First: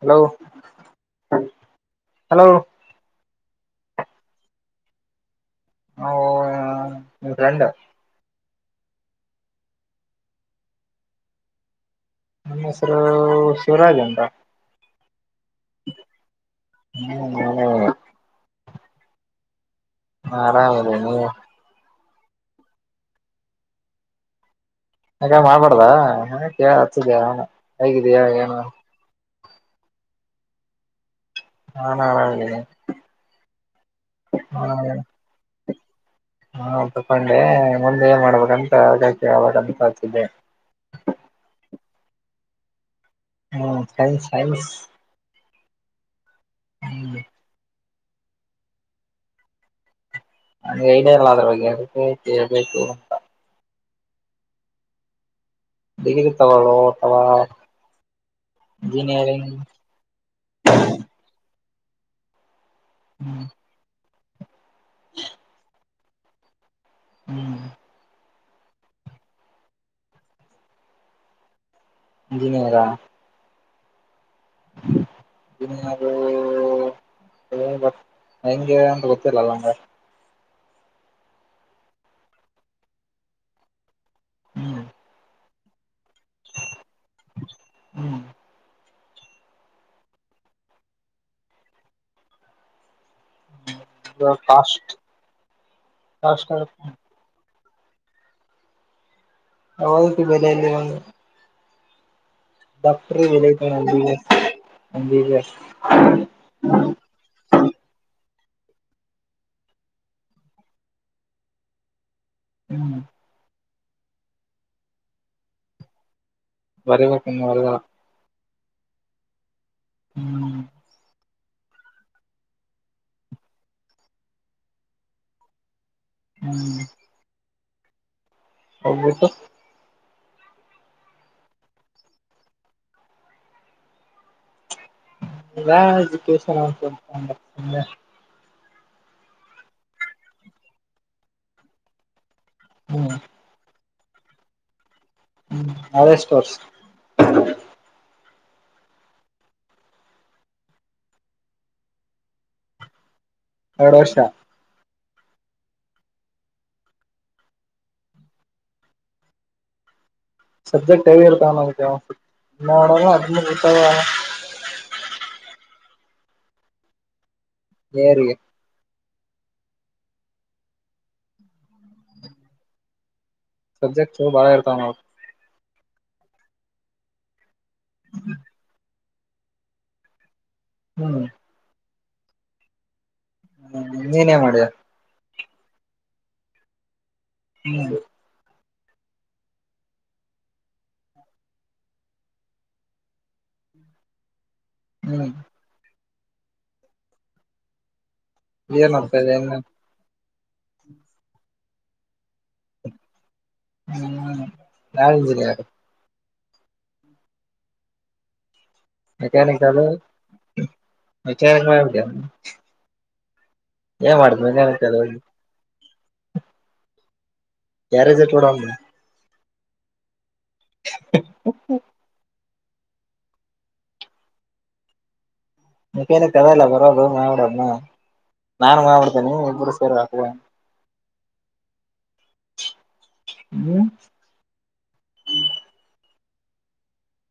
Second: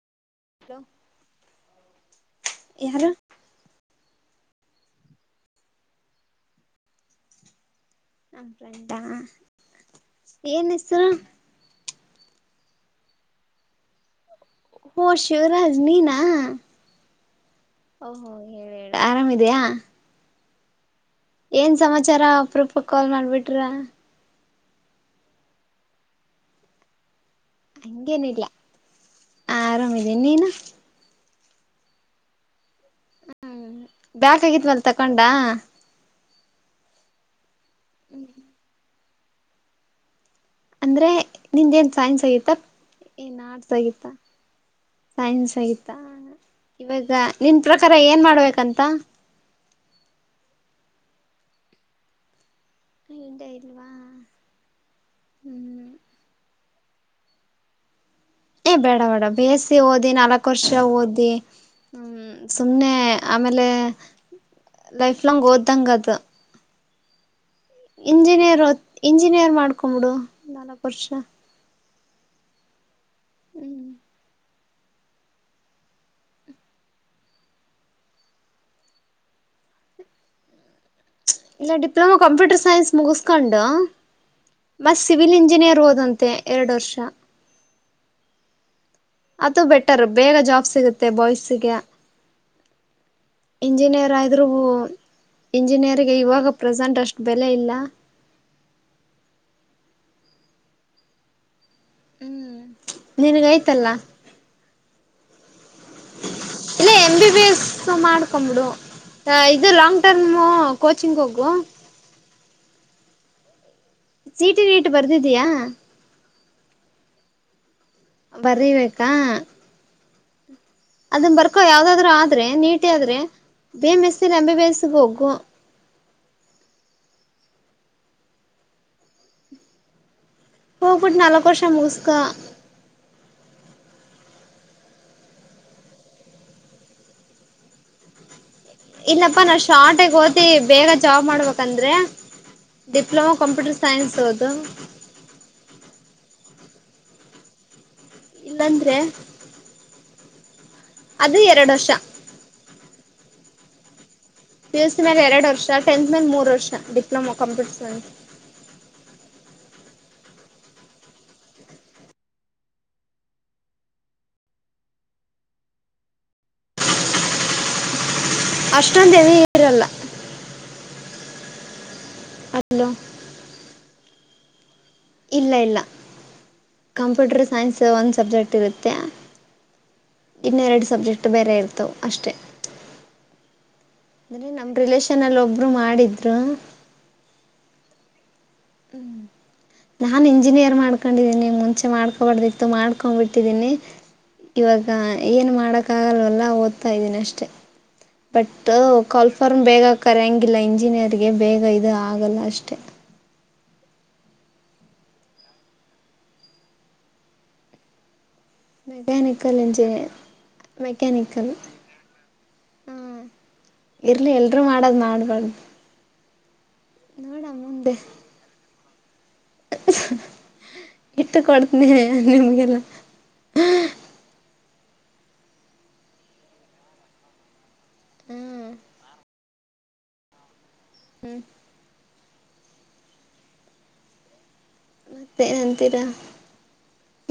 Hello hello hello ಯಾರ ನಾ ನಿನ್್ ಗಂಡ ಹಂಟಾ ಏನ್ ಹೆಸರು ನಮ್ಮ ಹೆಸರು ಶಿವರಾಜ್ ಅಂತ ಹ ಶಿವರಾಜನ ನ ಆರಾಮಿದಯಾ ಹಾ ಆರಾಮನೆ ನೀ ಏನ್ ಸಮಾಚಾರ ಅಪ್ರೂಪಕ ಕಾಲ್ ಮಾಡಬಿಟ್ರ ಯಾಕ ಮಾಡ್ಬಾರಡ್ದ ಹ ಕೇಳ ಹತಿದ ಹಂಗೇನಿಲ್ಲ ಆರಾಮಿದೆೇ ನೀನು ಹಾ ಹ ಹೇಳಿನ್ ಬ್ಯಾಕ್ಗಿದವಲ್ ತಕೊಂಡ ಹಾ ತಕೊಂಡೆ ಮುಂದೆ ಏನ್ ಮಾಡ್ಬೇಕಂತ ಅಗಕ್ಕೆ ಹಬ ಅಂತತಿದ್ದೆ ಅಂದ್ರೆ ನಿಂದೇಏನ್ ಸೈನ್ಸ್ ಆಗಿತ್ತ ಏನ್ ಆರ್ಟ್ಸ್ ಹ್ಮ್ ಆಗಿತ್ತ ಸೈನ್ಸ್ ಸೈನ್ಸ್ ಸೈನ್ಸ್ ಆಗತ್ತ ಇವಾಗ ಹ್ಮ್ ನಿನ್ ಪ್ರಕಾರ ಏನ್ ಮಾಡ್ಬೇಕಂತ ನನಗ ಐಡಿಯ ಇಲ್ಲ ಅದ್ರ ಬಗ್ಗೆ ಅದಕ್ಕೆ ಹೇಳ್ಬೇಕು. ನಿಂದೆ ಇಲ್ವಾ ಹ್ಮ್. ನೀನೀಗ ತೋಗೊಳೋ ಅಥವಾ ಏ ಬೇಡ ಬೇಡ ಇಂಜಿನಿಯರಿಂಗ್ ಬಿಎಸ್ಸಿ ಓದಿ ನಾಲಕ್ಕ ವರ್ಷ ಓದಿ ಹಂ ಸುಮ್ಮನೆ ಹ್ಮ್ ಆಮೇಲೆ ಲೈಫ್ ಲಾಂಗ್ ಓದ್ದಂಗ ಅದು. ಹ್ಮ್. ಇಂಜಿನಿಯರ್ ಓದ ಇಂಜಿನಿಯರ್ ಮಾಡ್ಕೊಂಬಿಡು ನಾಲಕ್ಕ ವರ್ಷ. ಇಂಜಿನಿಯರಾ? ಹ್ಮ್ [unintelligible] ಅದು ಇದೆ ಬಟ್ ಹೆಂಗೆ ಅಂತ ಗೊತ್ತಿಲ್ಲಲ್ಲ ನಂಗೆ. ಇಲ್ಲ ಡಿಪ್ಲೊಮಾ ಕಂಪ್ಯೂಟರ್ ಸೈನ್ಸ್ ಮುಗಸಕೊಂಡು ಹ್ಮ್ ಮತ್ ಸಿವಿಲ್ ಇಂಜಿನಿಯರ್ ಓದಂತೆ ಎರಡ ವರ್ಷ. ಹ್ಮ್ ಅದು ಬೆಟರ್ ಬೇಗ ಜಾಬ್ ಸಿಗುತ್ತೆ ಬಾಯ್ಸಗೆ. ಇಂಜಿನಿಯರ್ ಆದ್ರೂ ಕಾಸ್ಟ್ ಇಂಜಿನಿಯರಿಗೆ ಇವಾಗ ಕಾಸ್ಟ್ ಪ್ರೆಸೆಂಟ್ ಅಷ್ಟ ಬೆಲೆ ಇಲ್ಲ. ಹೌದು ಬೆಲೆ ಇಲ್ಲ ಇವಾಗಾ. ಹ್ಮ್ ಡಾಕ್ಟರು ಇದೆ ನಿನಗೈತಲ್ಲ ಬಿಎಸ್ ಎಂಬಿಬಿಎಸ್. ಇಲ್ಲ ಎಂ ಬಿ ಬಿ ಎಸ್ ಮಾಡ ಮಾಡ್ಕೊಂಡ್ ಬಿಡು ಅ ಇದು ಲಾಂಗ್ ಟರ್ಮ ಕೋಚಿಂಗ್ ಹೋಗೂ ಹ್ಮ್ ಸಿಇಟಿ ನೀಟ್ ಬರ್ದಿದೀಯಾ? ಬರಿಬೇಕ ಇನ್ನೂ ಬರದಿಲ್ಲಾ. ಬರಿಬೇಕಾ? ಹ್ಮ್ ಅದನ್ನ ಬರ್ಕೊ ಯಾವ್ದಾದ್ರು ಆದ್ರೆ ನೀಟ ಆದ್ರೆ ಬಿ ಎಮ್ ಎಸ್ ಇಲ್ಲ ಎಂ ಬಿ ಬಿ ಎಸ್ಗ ಹೋಗು. ಹ್ಮ್ ಹೋಗ್ಬಿಟ್ಟು ಹೋಗ್ಬಿಟ್ ನಾಲಕ್ ವರ್ಷ ಮುಗಸ್ಕೊ. ಎಲ್ಲಾ ಎಜುಕಷನ್ [unintelligible] ಇಲ್ಲಪ್ಪಾ ನಾ ಶಾರ್ಟ ಆಗ್ ಓದೀ ಬೇಗ ಜಾಬ್ ಮಾಡ್ಬೇಕಂದ್ರೆ ಹ್ಮ್ ಡಿಪ್ಲೊಮಾ ಕಂಪ್ಯೂಟರ್ ಸೈನ್ಸ್ ಓದು ಹ್ಮ್ ಅದ ಎಷ್ಟ ವರ್ಷ್? ಇಲ್ಲಂದ್ರೆ ಅದು ಎರಡ ವರ್ಷ. ಎರಡ ವರ್ಷ. ಪಿಯುಸಿ ಮ್ಯಾಗ ಎರಡ ವರ್ಷ ಟೆಂತ್ ಮೇಲ ಮೂರು ವರ್ಷ ಡಿಪ್ಲೊಮಾ ಕಂಪ್ಯೂಟರ್ ಸೈನ್ಸ್. ಸಬ್ಜೆಕ್ಟ್ ಹೆಂಗ ಇರ್ತಾವ ಅದ ಹನ್ನೆರಡ್ ಇಲ್ಲಾ ಹದಿಮೂರ ಇರ್ತಾವ ಅಲಾ. ಇಯರ್ಗೆ. ಅಷ್ಟೊಂದ ಹೆವಿ ಇರಲ್ಲಾ. ಹಲೋ. ಸಬ್ಜೆಕ್ಟ್ಸು ಭಾಳ ಇರ್ತಾವ ಏನ್ ಅವ. ಇಲ್ಲ ಇಲ್ಲ ಕಂಪ್ಯೂಟರ್ ಸೈನ್ಸ್ ಒಂದ ಸಬ್ಜೆಕ್ಟ್ ಇರುತ್ತೆ. ಇನ್ನೆರಡ ಹ್ಮ್ ಸಬ್ಜೆಕ್ಟ್ ಬೇರೆ ಇರ್ತಾವ ಅಷ್ಟೆ. ಹ್ಮ್ ನೀನೇನ್ ಅಂದ್ರೆ ಮಾಡಿಯ ನಮ ರಿಲೇಷನ್ ಅಲ್ಲಿ ಒಬ್ರು ಮಾಡಿದ್ರು. ಹ್ಮ್ [unintelligible] ನಾನ್ ಇಂಜಿನಿಯರ್ ಮಾಡ್ಕೊಂಡಿದ್ದೀನಿ ಮುಂಚೆ ಮಾಡ್ಕೋಬಾರ್ದಿತ್ತು ಮಾಡ್ಕೊಂಡ್ಬಿಟ್ಟಿದ್ದೀನಿ ಇವಾಗ ಹ್ಮ್ ಏನ್ ಮಾಡಕ್ ಆಗಲ್ವಲ್ಲ ಓದ್ತಾ ಇದ್ದೀನಿ ಅಷ್ಟೆ ಬಟ್ ಏನ್ ಓದ್ತಾ ಇದಿಯ ಕಾಲ್ಫಾರ್ಮ್ ಬೇಗ ಕರೆಯಂಗಿಲ್ಲ ಇಂಜಿನಿಯರ್ಗೆ ಬೇಗ ಇದು ಆಗಲ್ಲ ಅಷ್ಟೇ ಹ್ಮ್ ಯಳಂಜಿಲ್ಲ ಯ ಅಚಾನಕ ಮೆಕ್ಯಾನಿಕಲ್ ಚಲ್ಲ ಇಂಜಿನಿಯರ್ ಮೆಕ್ಯಾನಿಕಲ್ ಅಚಾನಕ ಮಾಡಟ ಇರ್ಲಿ ಎಲ್ರುೂ ಮೆಕ್ಯಾನಿಕಲ್ ಮಾಡದ್ ಹೋಗಿ ನಬಾರ್ದ ನಡ ಕಾರೆಜಟ್ೋಡ ಇಟ್ಟು ಕೊಡ್ತನಿ ನಿಮ್ಗೆಲ್ಲ ಮಕ್ಕೇನ ಕದ ಇಲ್ಲ ಬರೋದು ಮಾಿಡೋದನ್ನ ಹಾ ನಾನು ಮಾ್ಿಡ್ತೇನೆಿ ಇಬ್ಬರು ಸೇರ್ ಹಾಕುವ ಹ್ಮ್ ಹ್ಮ್ ಮತ್ತೆ ಏನ್ಂತೀರಾ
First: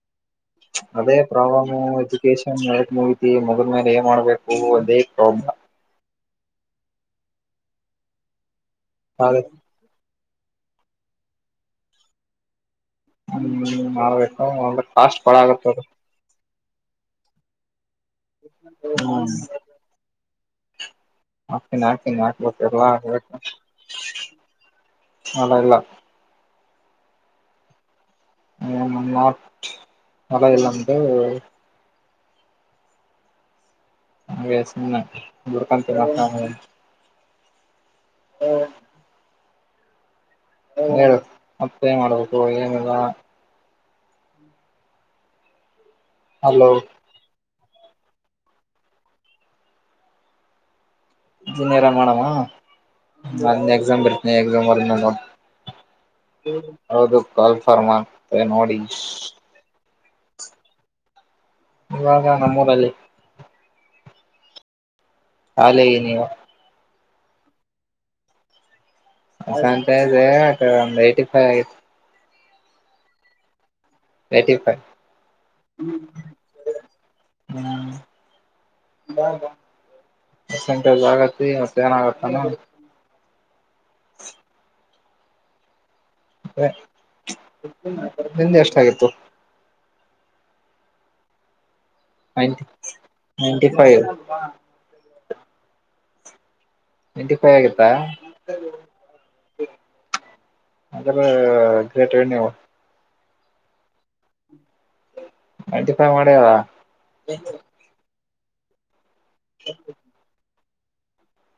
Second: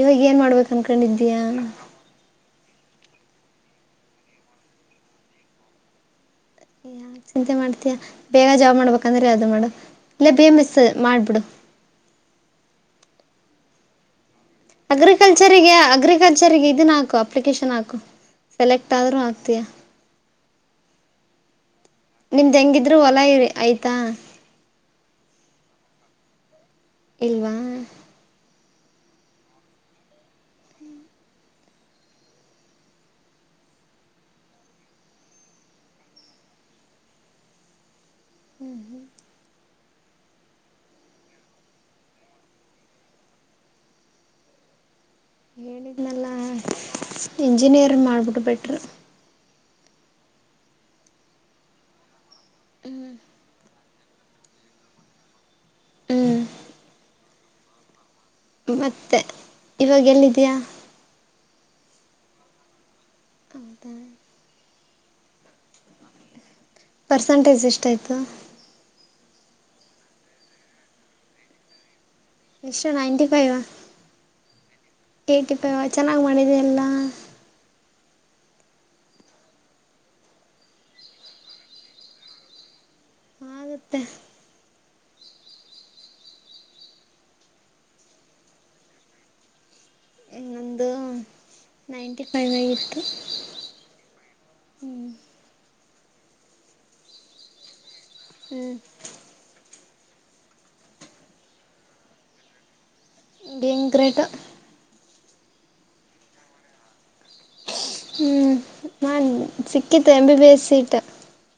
ಇವಾಗ ಏನ್ ಮಾಡ್ಬೇಕ ಅನ್ಕೊಂಡಿದೀಯ ೇಶನ್ ಹೇಕ್ ಮುಗತಿ ಮೊದ್ರ ಮೇಲೆ ಏನ್ ಮಾಡ್ಬೇಕು ಅದೇ ಪ್ರಾಬ್ಲ ಯಾ ಚಿಂತೆ ಮಾಡ್ತೀಯಾ ಬೇಗ ಜಾಬ್ ಮಾಡ್ಬೇಕಂದ್ರೆ ಯಾವ್ದದು ಮಾಡು ಇಲ್ಲ ಬೇ ಮಿಸ್ ಮಾಡ್ಬಿಡು ಹ್ಮ ನ ಅಗ್ರಿಕಲ್ಚರಿಗೆ ಅಗ್ರಿಕಲ್ಚರಿಗೆ ಇದನ್ನ ಹಾಕು ಅಪ್ಲಿಕೇಶನ್ ಹಾಕು ಸೆಲೆಕ್ಟ್ ಆದರೂ ಹ್ಮ್ ಆಕ್ತೀಯಾ ಹಾಕ್ತೀನಿ ಹಾಕ್ತೀನಿ ನಿಮ್ದು ಹಾಕ್ಬೇಕ ಎಲ್ಲ ಹೆಂಗಿದ್ರು ಹೊಲ ಆಬೇಕು ಇರಿ ಆಯ್ತಾ ಅಲ್ಲ ಇಲ್ಲ ಇಲ್ವಾ ಹ ನಟ್ ಮಳೆಯಲ್ಲಂದು ಹಾಗೆ ಹುಡ್ಕೊಂತೀರ ಹ್ಮ ಹೇಳ ಮತ್ತೆ ಏನ್ ಮಾಡ್ಬೇಕು ಏನಿಲ್ಲ ಹೇಳಿದ್ನಲ್ಲಾ ಹಲೋ ಇಂಜಿನಿಯರ್ ಮಾಡಿಬಿಟ್ಟು ಬೆಟ್ಟರು ಇಂಜಿನಿಯರ್ ಮಾಡಮಾ ಹ್ಮ್ ನಾನ ಎಕ್ಸಾಮ್ ಬಿರ್ತೀನಿ ಎಕ್ಸಾಮ್ ಹ್ಮ್ ಹೌದು ಕಲ್ಫಾರ್ಮಾ [unintelligible] ಮತ್ತೆ ಇವಾಗ ಎಲ್ಲಿದೆಯಾ ಇವಾಗ ನಮ್ಮೂರಲ್ಲಿ ಆದ [unintelligible] ಆಾಲಗ ನೀ ಪರ್ಸೆಂಟೇಜ್ ಎಷ್ಟಾಯಿತು ಅಂತ ಇದೆ ಒಂದು ಏಯ್ಟಿ ಫೈವ್ ಆಗಿದೆ ಎಷ್ಟು ninety five eighty five eighty five ಚೆನ್ನಾಗಿ ಮಾಡಿದೆ ಎಲ್ಲ ಹ್ಮ [unintelligible] ಪರ್ ಸೆಂಟಜ್ ಆಗತ್ತತಿ ಮತ್ತ ಏನ ಆಗತ್ತಾನತ ಮತ್ತೆ ಹ ನಿದೆ ಎಷ್ಟಾಗಿತ್ತು ಒಂದು ನೈಂಟಿ ಫೈವ್ ಆಗಿತ್ತು ನೈಂಟಿ ಫೈವ್ ನೈಂಟಿ ಫೈವ್ ಆಗತ್ತಾ ಹ್ಞೂ ಅದರ ಗ್ರೇಟ್ ವ ನೀವು ಬಂಗ ಗ್ರೇಟ್ ಅಲ್ಟಿಫೈ ಮಾಡವ ಹ್ಮ್ ನನ್ ಸಿಕ್ಕತ್ತು M. B. B. S. Seat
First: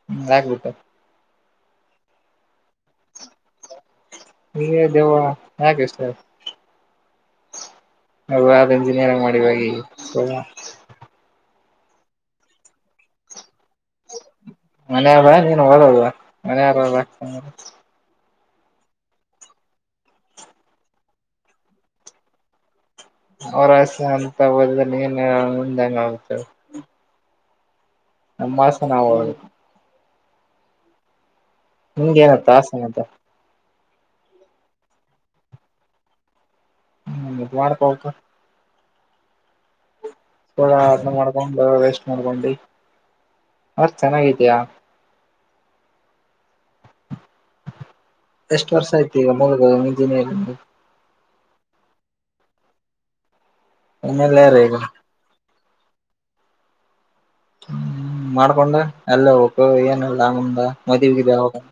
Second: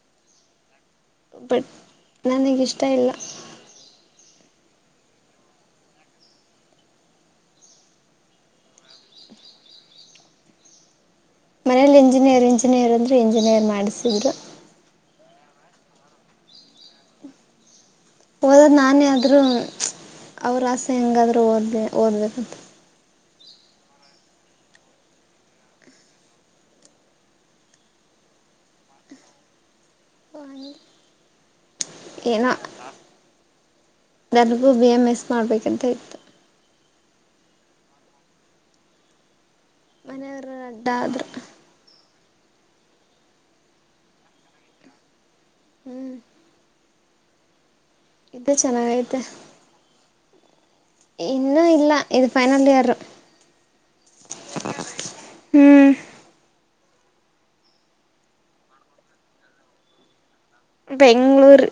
ಹ್ಮ್ ಆಗ್ಬಿಟ್ಟಾ [inaudible] ಬಟ್ ನನಗಿಷ್ಟ ಇಲ್ಲ ಹೇ ದೇವಳ ಯಾಕೆ ಇಷ್ಟ್ ಇಲ್ಲಾ ಅವಾಗ್ ಇಂಜಿನಿಯರಿಂಗ್ ಮಾಡಿವ ಸುಮ್ನ ಮನೇಲಿ ಇಂಜಿನಿಯರ್ ಇಂಜಿನಿಯರ್ ಅಂದ್ರರು ಇಂಜಿನಿಯರ್ ಮಾಡಿಸಿದ್ರು ಮನಬ ನೀನ್ ಹದಲ್ ಮನತ ಹ್ಮ್ ಓದೋದು ನಾನೇ ಆದರೂ ಹ್ಮ್ ಚ ಅವ್ರ ಆಸೆ ಹೆಂಗಾದರೂ ಓದಬೇಕ ಓದಬೇಕಗತ ಅವರಸೆ ಅಂತ ಓದಿದರ ಏನು ಮುಂದಗ ಹೆಂಗ ಆಗತ್ತ ನಮ್ಮ ಮಾಸ ನವುದು ಹ್ಮ್.. ನಿಂಗ ಎನ ತಾಸ ಆಗತ್ತ. ನನಗು ಬಿ. ಎಂ. ಎಸ್. ಮಾಡಬೇಕಂತ ಇತ್ತು ಹ್ಮ ಮಾಡ್ತಾ [inaudible] ಮನೆಯವರು ಅಡ್ಡ ಅದ ಆದರು ಮಾಡ್ಕೊಂಡು ವೇಸ್ಟ್ ಮಾಡ್ಕೊಂಡಿ ಅದ ಚೆನ್ನಾಗೈತಿಯ ಹ್ಮ್ ಇದು ಎಷ್ಟು ವರ್ಷ ಆಯತಿ ಚೆನ್ನಾಗೈತೆ ಈಗ ಮುಗದ ಇಂಜಿನಿಯರಿಂಗ್ ಇನ್ನೂ ಇಲ್ಲ ಇದು ಫೈನಲ್ ಇಯರ್ ಎಂ ಎಲ್ ಯಾರಿಗಾ ಹ್ಮ ಹ್ಮ್ ಮಾಡ್ಕೊಂಡ ಅಲ್ಲ ಹೋಗ ಬೇಕು ಏನ ಇಲ್ಲಾ ಮುಂದ ಮದ್ವಿ ಗಿದ್ವಿ ಬೆಂಗ್ಳೂರ್ ಆಗ್ಬೇಕ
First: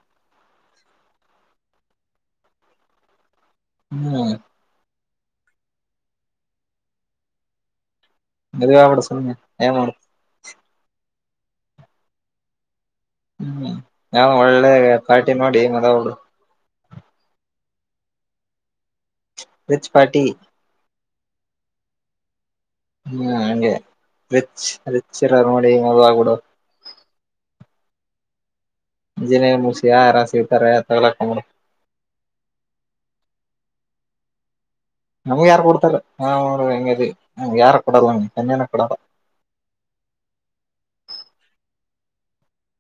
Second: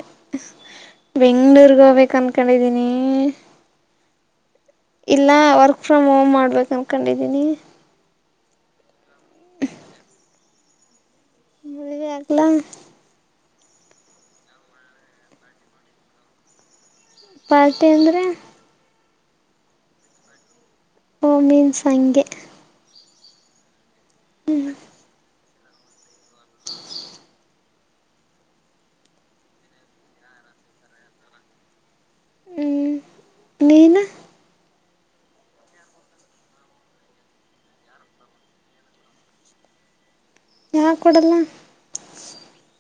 ಬೆಂಗ್ಳೂರ್ಗ ಹೋಗ್ಬೇಕ ಅನ್ಕೊಂಡಿದೀನಿ......... ಹ್ಮ್ ಇಲ್ಲ ವರ್ಕ್ ಫ್ರಮ್ ಹೋಮ್ ಮಾಡಬೇಕು ಅಂದ್ಕೊಂಡಿದ್ದೀನಿ. ಮದವೇ ಆಬಿಡ ಸುಮ್ಮನೆ ಏನ್ ಮಾಡ ಮುಳಿಗೆ ಆಗಾಲಾ ಹ್ಮ್ ಯಾವ ಒಳ್ಳೆ ಪಾರ್ಟಿ ನೋಡಿ ಮದುವೇ ಆಗಬಿಡು ಪಾರ್ಟಿ ಅಂದರೆ.... ರಿಚ್ ಪಾರ್ಟಿ ಓ ಮೀನ್ಸ ಹಂಗೆ ಹ್ಮ್ ಹಂಗೆ ರಿಚ್ ರಿಚ್ ರ ನೋಡಿ ಮದವೆ ಆಗ್ಬಿಡು ಇಂಜನಿಯರ ಮುಗಿಸಿ ಯಾ ಯಾರ ಸಿಗತಾರೆ ಅಂತವಾಲಾ ಇಟ್ಟಗುಂಡಬಿಡು. ಹ್ಮ್ ನೀನು ನಮ್ಗೆ ಯಾರು ಕೊಡ್ತಾರಾರೆ ಹ ಅವ್ರ ಹೆಂಗ ಅದವಿ ಯಾರ ಕೊಡಲ್ಲ ಕನ್ಯಾನ ಕೊಡಲ್ಲ ಯಾಕ ಕೊಡಲ್ಲ.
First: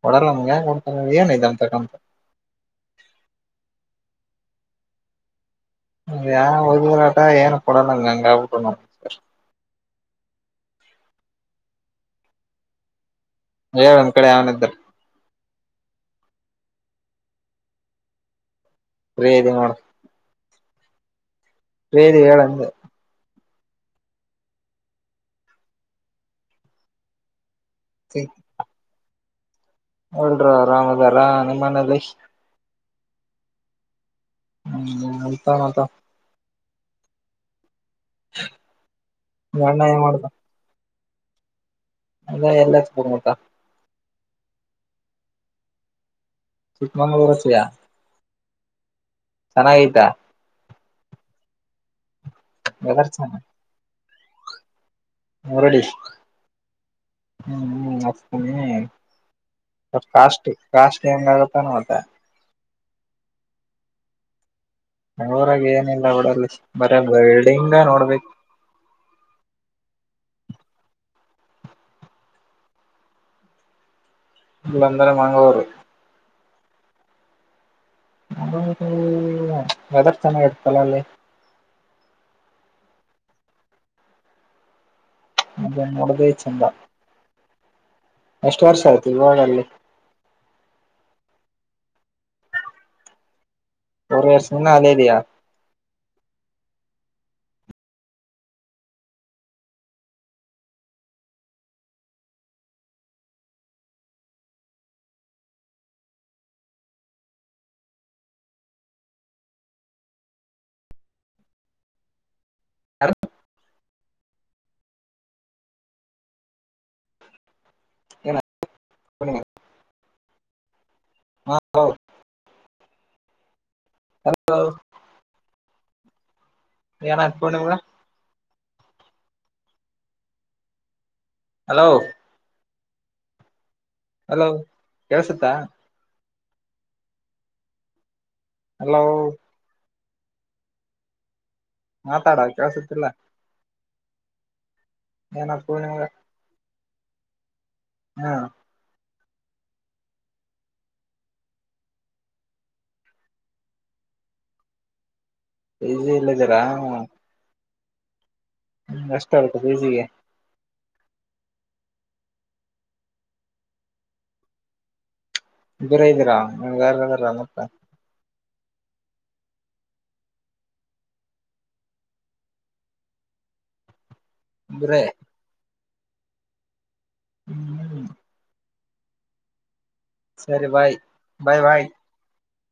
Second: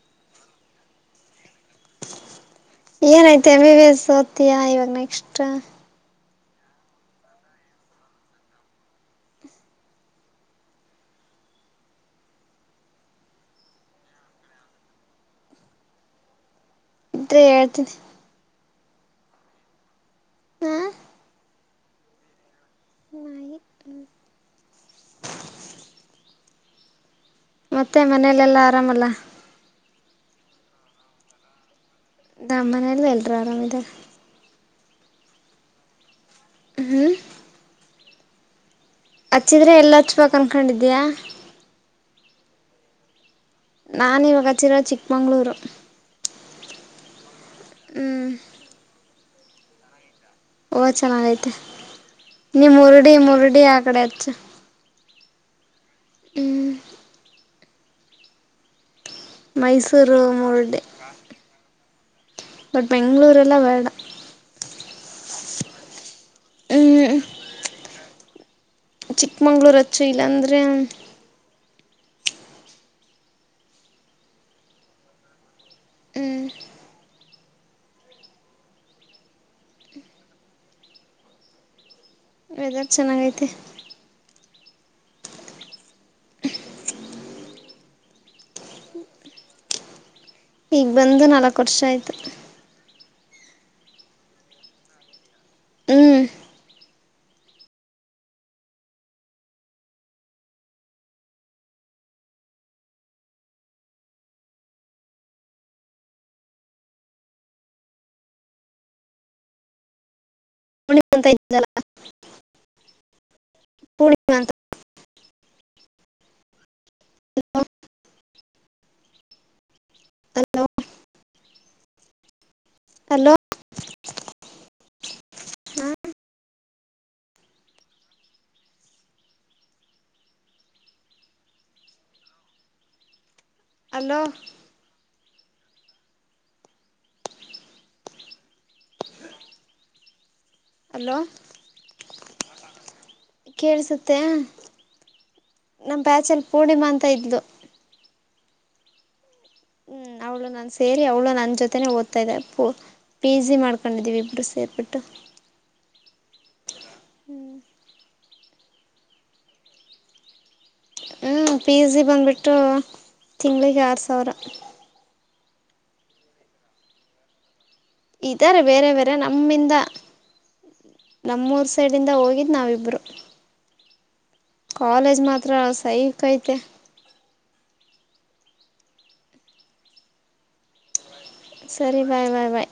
ಕೂಡಲ್ಲ ನಮಗೆ ಯಾರ ಕೂಡಾತರ ಏನ್ ಅಯತಿ ಅಂತ ಕ..... ಏನಐತ ಎಂ. ಬಿ. ಎಸ್ ಓತಿಯಾ ಇವಾಗ ನೆಕ್ಸ್ಟ್. ಆ ಓದಿದರಲಾಟಾ ಏನು ಕೊಡಲ್ಲಂಗ ಹಂಗಗೆ ಆಬಿಣ.. ಹೇಳ ಒಂದ್ ಕಡೆ ಅನ ಇದ್ದರು. ಇದ್ರೆ ಹೇಳತನಿ ಪ್ರಿ ಅದಿ ಮಾಡು ಹಾ ಪ್ರಿ ಅದಿ ಹೇಳಂದ. ನಾಯಿ ಮತ್ತೆ ಮನೇಲೆಲ್ಲಾ ಆರಾಮಲ್ಲ... ಎಲ್ರು ಆರಾಮ್ ಅದಾರ ನಿಮ್ಮ್ ಮನೆಲ್ಲಿ [unintelligible] ನಮ್ಮ ಮನೇಲಿ ಎಲ್ಲರೂ ಆರಾಮ್ ಇದರ ರಿ. ಹ್ಮ್ ಅಂತಳ ಅಲಾ. ಹ್ಮ್. [inaudible] ನಿಮ್ ಹಚ್ಚಿದ್ರೆ ಅಣ್ಣ ಎಲ್ಲ ಏನ್ ಮಾಡ್ದ ಹಚ್ಬೇಕು ಅಂದಕೊಂಡಿದ್ಯಾ. ಅದೇ ಎಲ್ಲಿ ಅಚ್ಚಬೇಕ ಮುಕ. ನಾನಿವಾಗ ಹಚ್ಚಿರೋ ಚಿಕ್ಕಮಂಗಗಳೂರು. ಚಿಕ್ಕಮಂಗಳೂರು ಅಚ್ಚಿಯಾ. ಹ್ಮ್. ಚೆನ್ನಾಗೈತ. ಓಹ ಚೆನ್ನಾಗೈತೆ ನೀ ವೆದರ್ ಮುರಡಿ ಚೆನ್ನಾಗ್ ಮುರಡಿ ಆ ಕಡೆ ಅಚ್ಚು. ಮುರಡಿ. ಹ್ಮ. ಹ್ಮ್ ಹ್ಮ್ ಅಸ್ತನಿ ಮೈಸೂರು ಕಾಸ್ಟ್ ಮುರುಡಿ ಕಾಸ್ಟ್ ಹೆಂಗಾಗುತ್ತಾನ ಅವಾಗ. ಬಟ್ ಬೆಂಗಳೂರೆಲ್ಲ ಬೇಡ. ಬೆಂಗಳೂರಾಗ ಏನಿಲ್ಲ ಬಿಡು ಅಲ್ಲಿ ಬರೆ ಹ್ಮ್ ಬಿಲ್ಡಿಂಗ್ ನೋಡ್ಬೇಕು. ಚಿಕ್ಕಮಂಗ್ಳೂರು ಅಚ್ಚು ಇಲ್ಲಾಂದರೆ. ಇಲ್ಲಂದರೆ ಮಂಗಳೂರು. ಹ್ಮ್. [unintelligible] ವೇದರ ಚೆನ್ನಾಗಿತ್ತಲ್ಲ ಅಲ್ಲಿ. ವೆದರ್ ಚೆನ್ನಾಗ ಗೈತೆ. ಮುಗ್ಗನ ಮೂಡದೆ ಚಂದ. ಎಷ್ಟು ವರ್ಷ ಆಯ್ತು ಇವಾಗ ಅಲ್ಲಿ. ಈಗ ಬಂದು ನಾಲ್ಕು ವರ್ಷ ಆಯ್ತು. [unintelligible] ಸುಮ್ನೆ ಅಲೇದೆಯಾ. ಹ್ಮ್ ಮಿಲಿಗಿ ಕುಂತೆದೀಯಲ್ಲ. ಯಾರ. ಪೂರ್ಣಿಮಾ ಅಂತ ಹಲೋ [inaudible] ಹಲೋ. ಹಲೋ. ಹಾ ಏನ್ ಆಯ್ತ ಪೂರ್ಣಿಮಾಗ. ಹಲೋ. ಹಲೋ ಕೆಳ್ಸತ್ತಾ. ಹಲೋ. ಹಲೋ. ಮಾತಾಡ ಕೆಳಸತ್ತಿಲ್ಲ. ಕೇಳಸುತ್ತ ಏನಾಯ್ತು ನಮ್ಮ ಪೂರ್ಣಿಮಗ ಬ್ಯಾಚಲ್ಲಿ ಪೂರ್ಣಿಮಾ ಅಂತ ಇದ್ಲು. ಹಾ. ಹ್ಮ್ ಹೌದು. ಅವಳು ನಾನ್ ಸೇರಿ ಅವಳು ನನ್ನ ಜೊತೆನೆ ಓದ್ತಿದೆ ಪಿ ಜಿ ಮಾಡ್ಕೊಂಡಿದ್ದಿವಿ ಇಬ್ರು ಸೇರ್ ಬಿಟ್ಟು. ಪಿಜಿ ಅಲಿ ಇದೀರಾ. ಎಷ್ಟ ಅಗತ ಪಿಜಿಗೆ. ಹ ಪಿಜಿ ಬಂದುಬಿಟ್ಟು ತಿಂಗಳಿಗೆ ಆರು ಸಾವಿರ. ಇಬರ ಇದೀರಾ ಅಂಗ ಅಂದ್ರ ರಾಮುಲ. ಈ್ದಾರೆ ಬೇರೆ ಬೇರೆ ನಮ್ಮಿಂದ ನಮ್ಮೂರು ಸೈಡಿಂದ ಹೋಗಿದ್ದು ನಾವಿಬ್ರು ಇಬ್ಬರೇ ಕಾಲೇಜ್ ಮಾತ್ರ ಸಹ ಕೈತೆ ಹ್ಮ್ ಸರಿ ಬಾಯ್ ಸರಿ ಬಾಯ್ ಬಾಯ್ ಬಾಯ್